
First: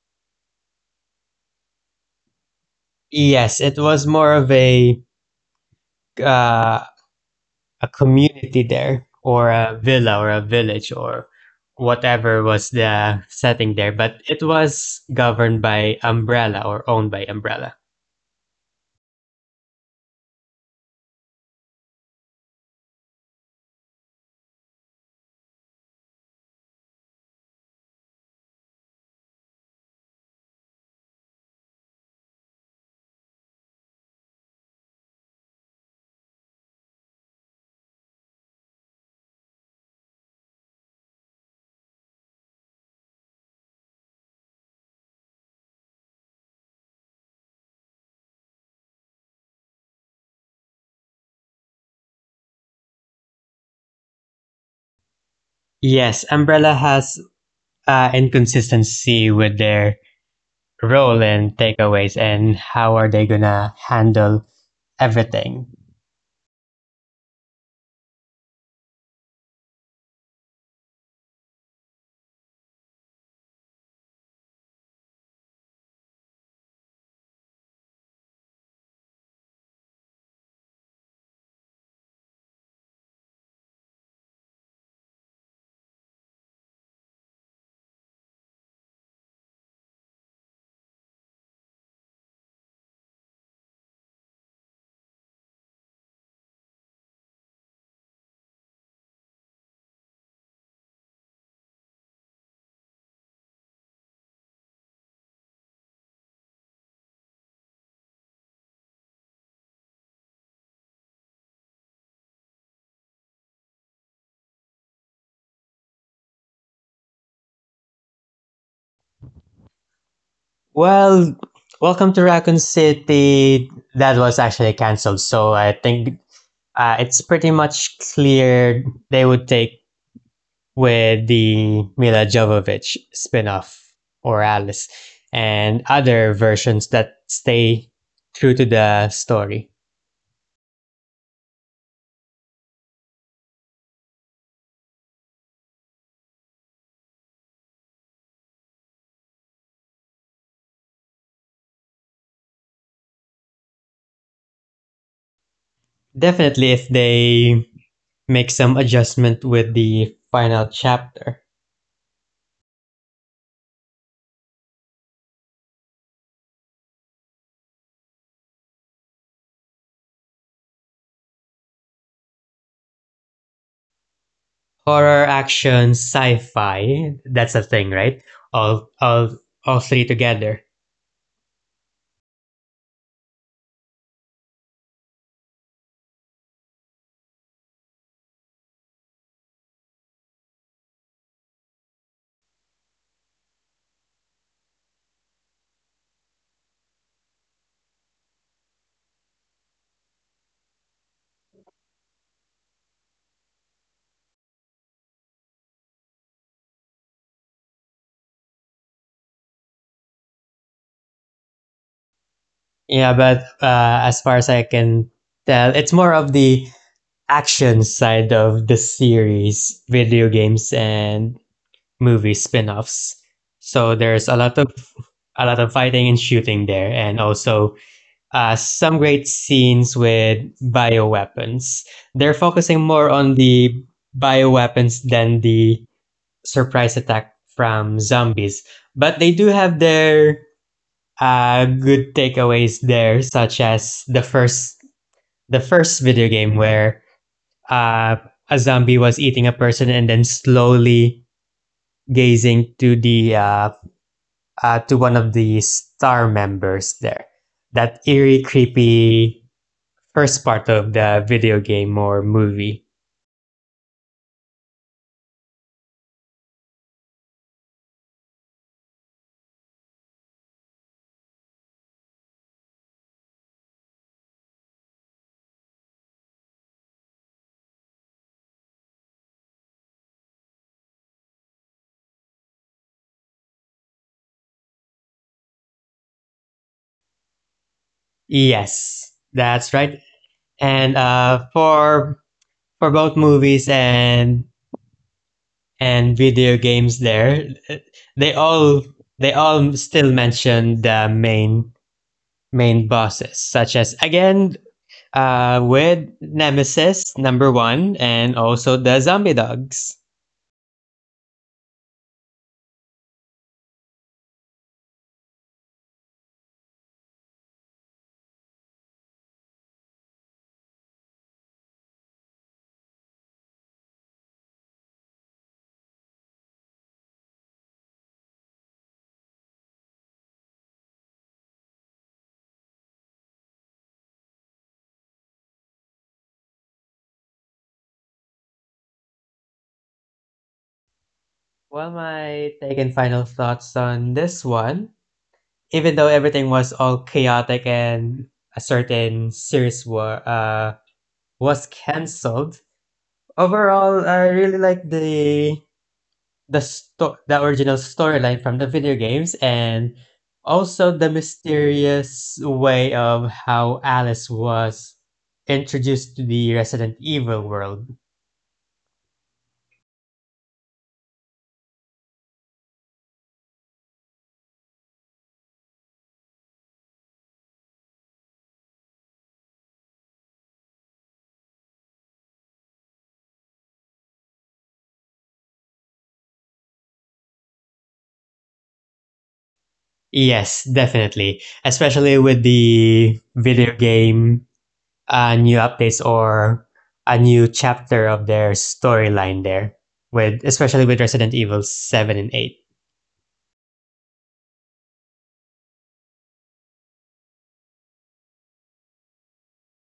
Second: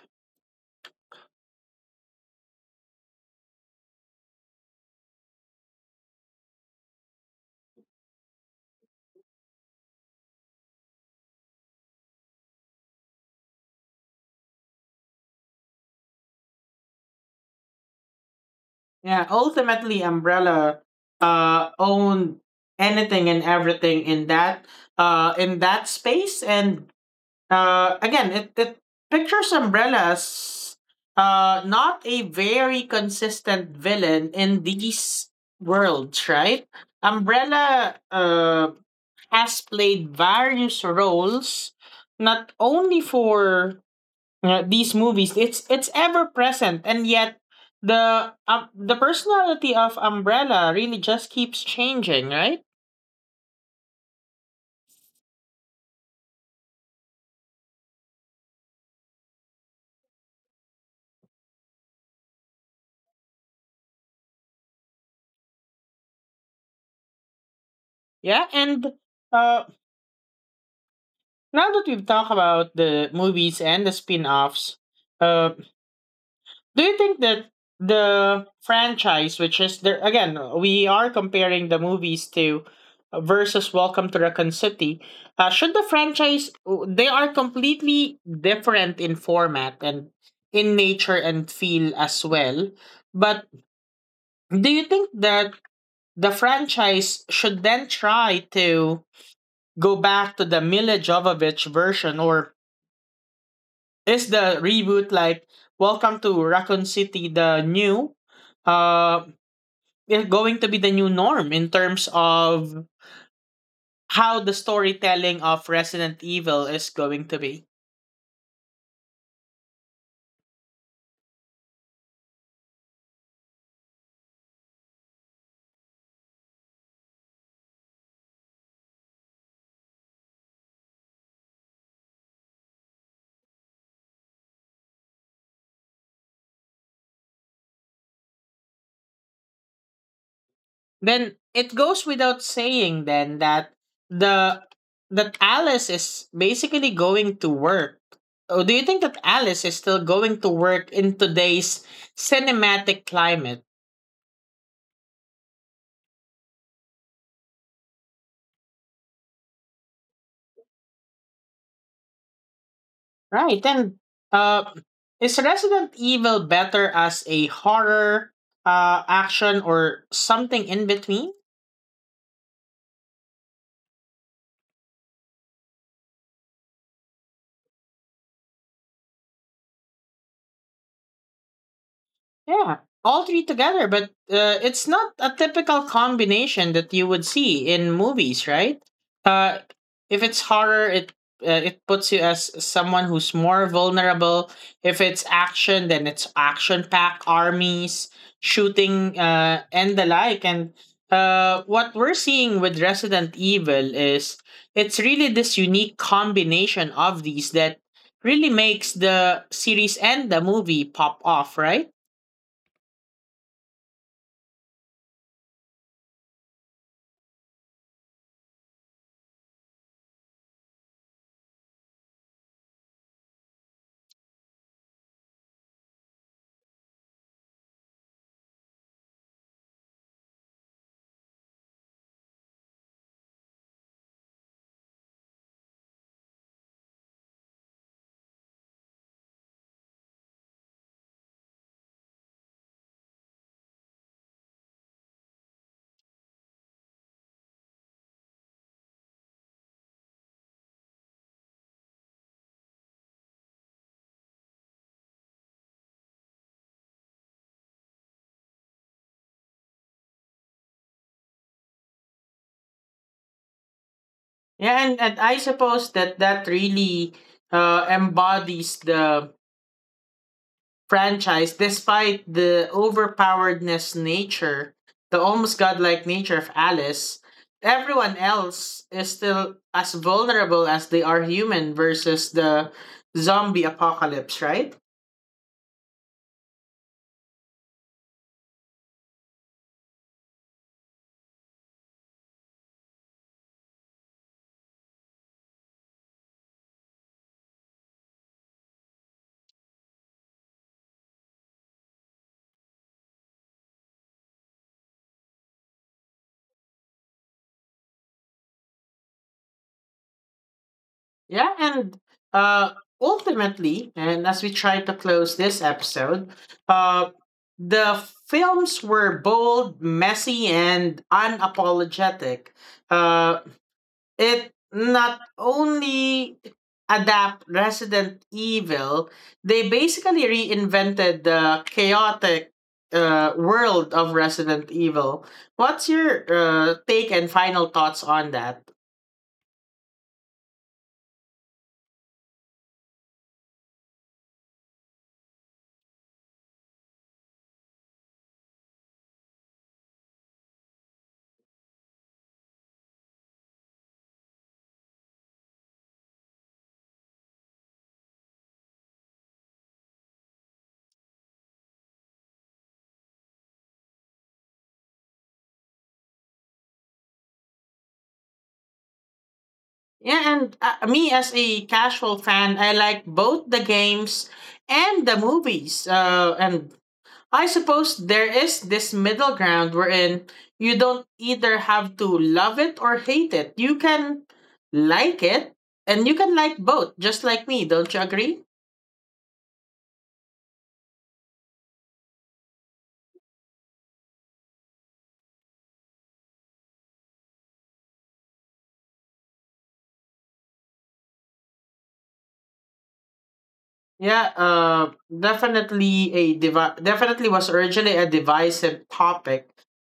[SPEAKER 2] Yes, it was more of uh, a community there or a villa or a village or whatever was the setting there, but it was governed by Umbrella or owned by Umbrella.
[SPEAKER 1] Yeah, ultimately, Umbrella owned anything and everything in that space, and again, it pictures umbrellas, not a very consistent villain in these worlds, right? Umbrella has played various roles, not only for these movies. It's ever present, and yet the personality of Umbrella really just keeps changing, right?
[SPEAKER 2] Yes, Umbrella has inconsistency with their role in takeaways and how are they gonna handle everything.
[SPEAKER 1] Yeah, and uh, now that we've talked about the movies and the spin-offs, uh, do you think that the franchise, which is there again, we are comparing the movies to versus Welcome to Raccoon City, should the franchise, they are completely different in format and in nature and feel as well, but do you think that the franchise should then try to go back to the Mila Jovovich version, or is the reboot like Welcome to Raccoon City the new uh is going to be the new norm in terms of how the storytelling of Resident Evil is going to be?
[SPEAKER 2] Well, welcome to Raccoon City. That was actually canceled, so I think it's pretty much clear they would take with the Mila Jovovich spin-off or Alice and other versions that stay true to the story.
[SPEAKER 1] Then it goes without saying then that the that Alice is basically going to work. Oh, do you think that Alice is still going to work in today's cinematic climate?
[SPEAKER 2] Definitely if they make some adjustment with the final chapter.
[SPEAKER 1] Right. And uh, is Resident Evil better as a horror, action, or something in between?
[SPEAKER 2] Horror, action, sci-fi. That's a thing, right? All all all three together.
[SPEAKER 1] Yeah, all three together, but it's not a typical combination that you would see in movies, right? Uh, if it's horror, it puts you as someone who's more vulnerable. If it's action, then it's action packed armies, shooting, and the like. And what we're seeing with Resident Evil is it's really this unique combination of these that really makes the series and the movie pop off, right?
[SPEAKER 2] Yeah, but as far as I can tell, it's more of the action side of the series, video games and movie spin-offs. So there's a lot of fighting and shooting there, and also some great scenes with bioweapons. They're focusing more on the bioweapons than the surprise attack from zombies. But they do have their good takeaways there, such as the first video game where uh, a zombie was eating a person and then slowly gazing to the to one of the star members there. That eerie, creepy first part of the video game or movie.
[SPEAKER 1] Yeah, and I suppose that that really embodies the franchise, despite the overpoweredness nature, the almost godlike nature of Alice. Everyone else is still as vulnerable as they are human versus the zombie apocalypse, right?
[SPEAKER 2] Yes, that's right. And for both movies and video games there, they all they all still mention the main bosses, such as again with Nemesis number one, and also the zombie dogs.
[SPEAKER 1] Yeah, and uh, ultimately, and as we try to close this episode, uh, the films were bold, messy, and unapologetic. Uh, it not only adapt Resident Evil, they basically reinvented the chaotic world of Resident Evil. What's your take and final thoughts on that?
[SPEAKER 2] Well, my take and final thoughts on this one, even though everything was all chaotic and a certain series were was cancelled. Overall, I really like the original storyline from the video games and also the mysterious way of how Alice was introduced to the Resident Evil world.
[SPEAKER 1] Yeah, and me as a casual fan, I like both the games and the movies. And I suppose there is this middle ground wherein you don't either have to love it or hate it. You can like it and you can like both, just like me. Don't you agree?
[SPEAKER 2] Yes, definitely. Especially with the video game new updates or a new chapter of their storyline there with especially with Resident Evil 7 and 8.
[SPEAKER 1] Yeah, definitely was originally a divisive topic,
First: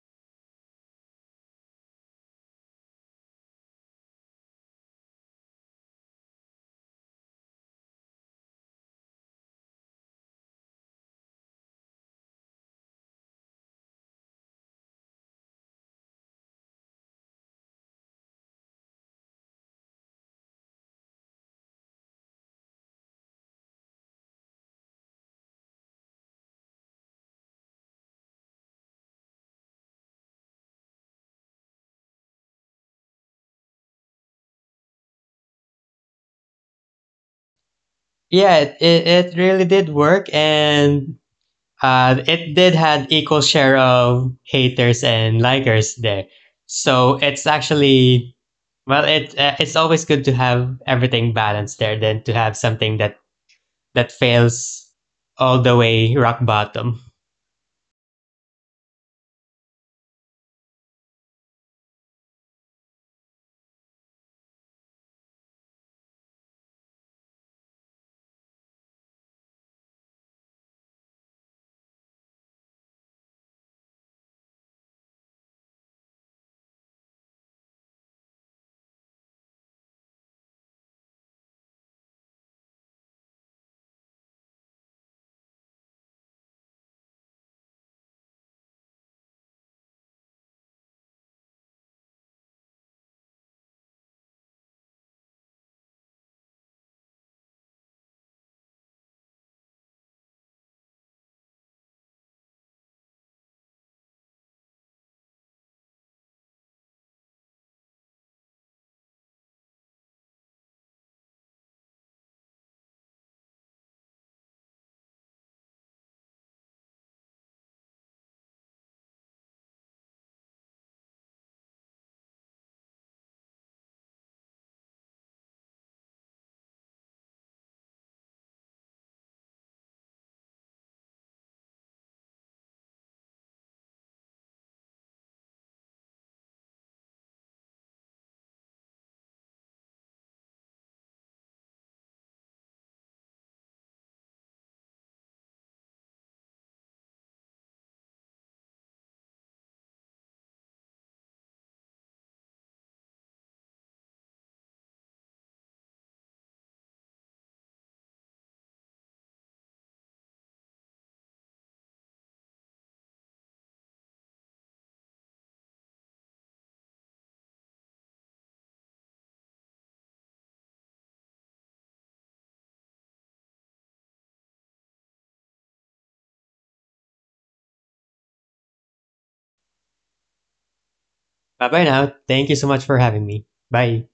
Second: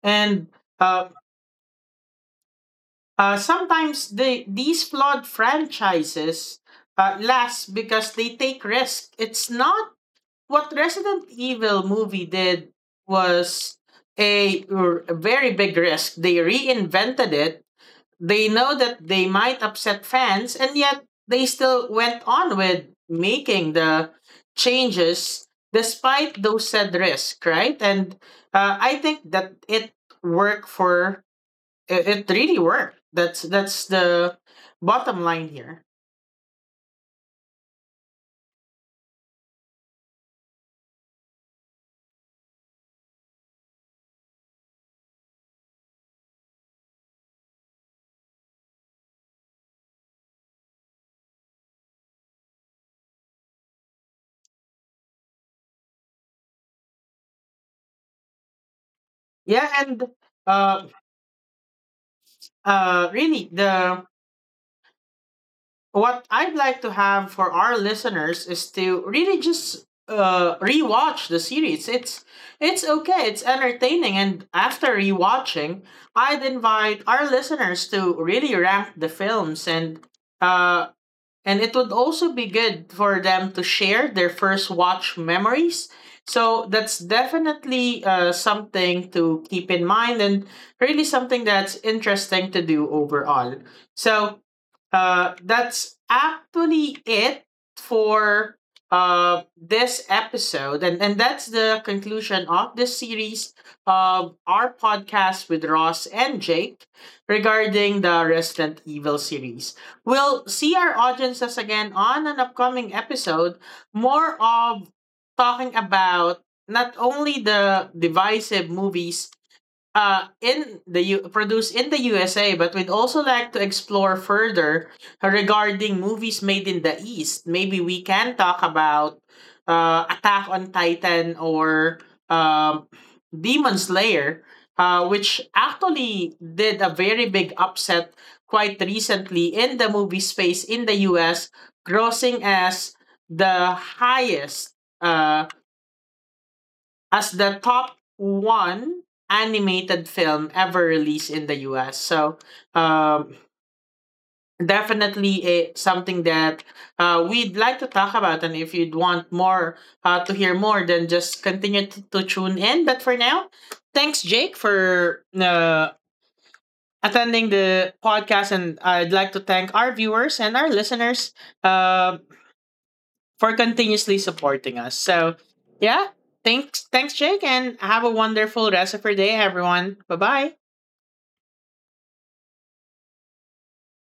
[SPEAKER 1] and uh, sometimes these flawed franchises last because they take risk. It's not what Resident Evil movie did was a very big risk. They reinvented it. They know that they might upset fans, and yet they still went on with making the changes despite those said risk, right? And I think that it worked for it, really worked. That's the bottom line here.
[SPEAKER 2] Yeah, it really did work and it did had equal share of haters and likers there. So it's actually it's always good to have everything balanced there than to have something that fails all the way rock bottom.
[SPEAKER 1] Yeah, and uh, really, the what I'd like to have for our listeners is to really just rewatch the series. It's okay. It's entertaining, and after rewatching, I'd invite our listeners to really rank the films, uh and it would also be good for them to share their first watch memories. So that's definitely something to keep in mind and really something that's interesting to do overall. So that's actually it for this episode. And that's the conclusion of this series of our podcast with Ross and Jake regarding the Resident Evil series. We'll see our audiences again on an upcoming episode, more of talking about not only the divisive movies produced in the USA, but we'd also like to explore further regarding movies made in the East. Maybe we can talk about Attack on Titan or um Demon Slayer, which actually did a very big upset quite recently in the movie space in the US, grossing as the highest uh as the top one animated film ever released in the US. So, um, definitely something that we'd like to talk about. And if you'd want more to hear more, then just continue to tune in. But for now, thanks, Jake, for attending the podcast. And I'd like to thank our viewers and our listeners. Um for continuously supporting us. So, yeah, thanks, Jake, and have a wonderful rest of your day, everyone. Bye bye.
[SPEAKER 2] Bye bye now. Thank you so much for having me. Bye.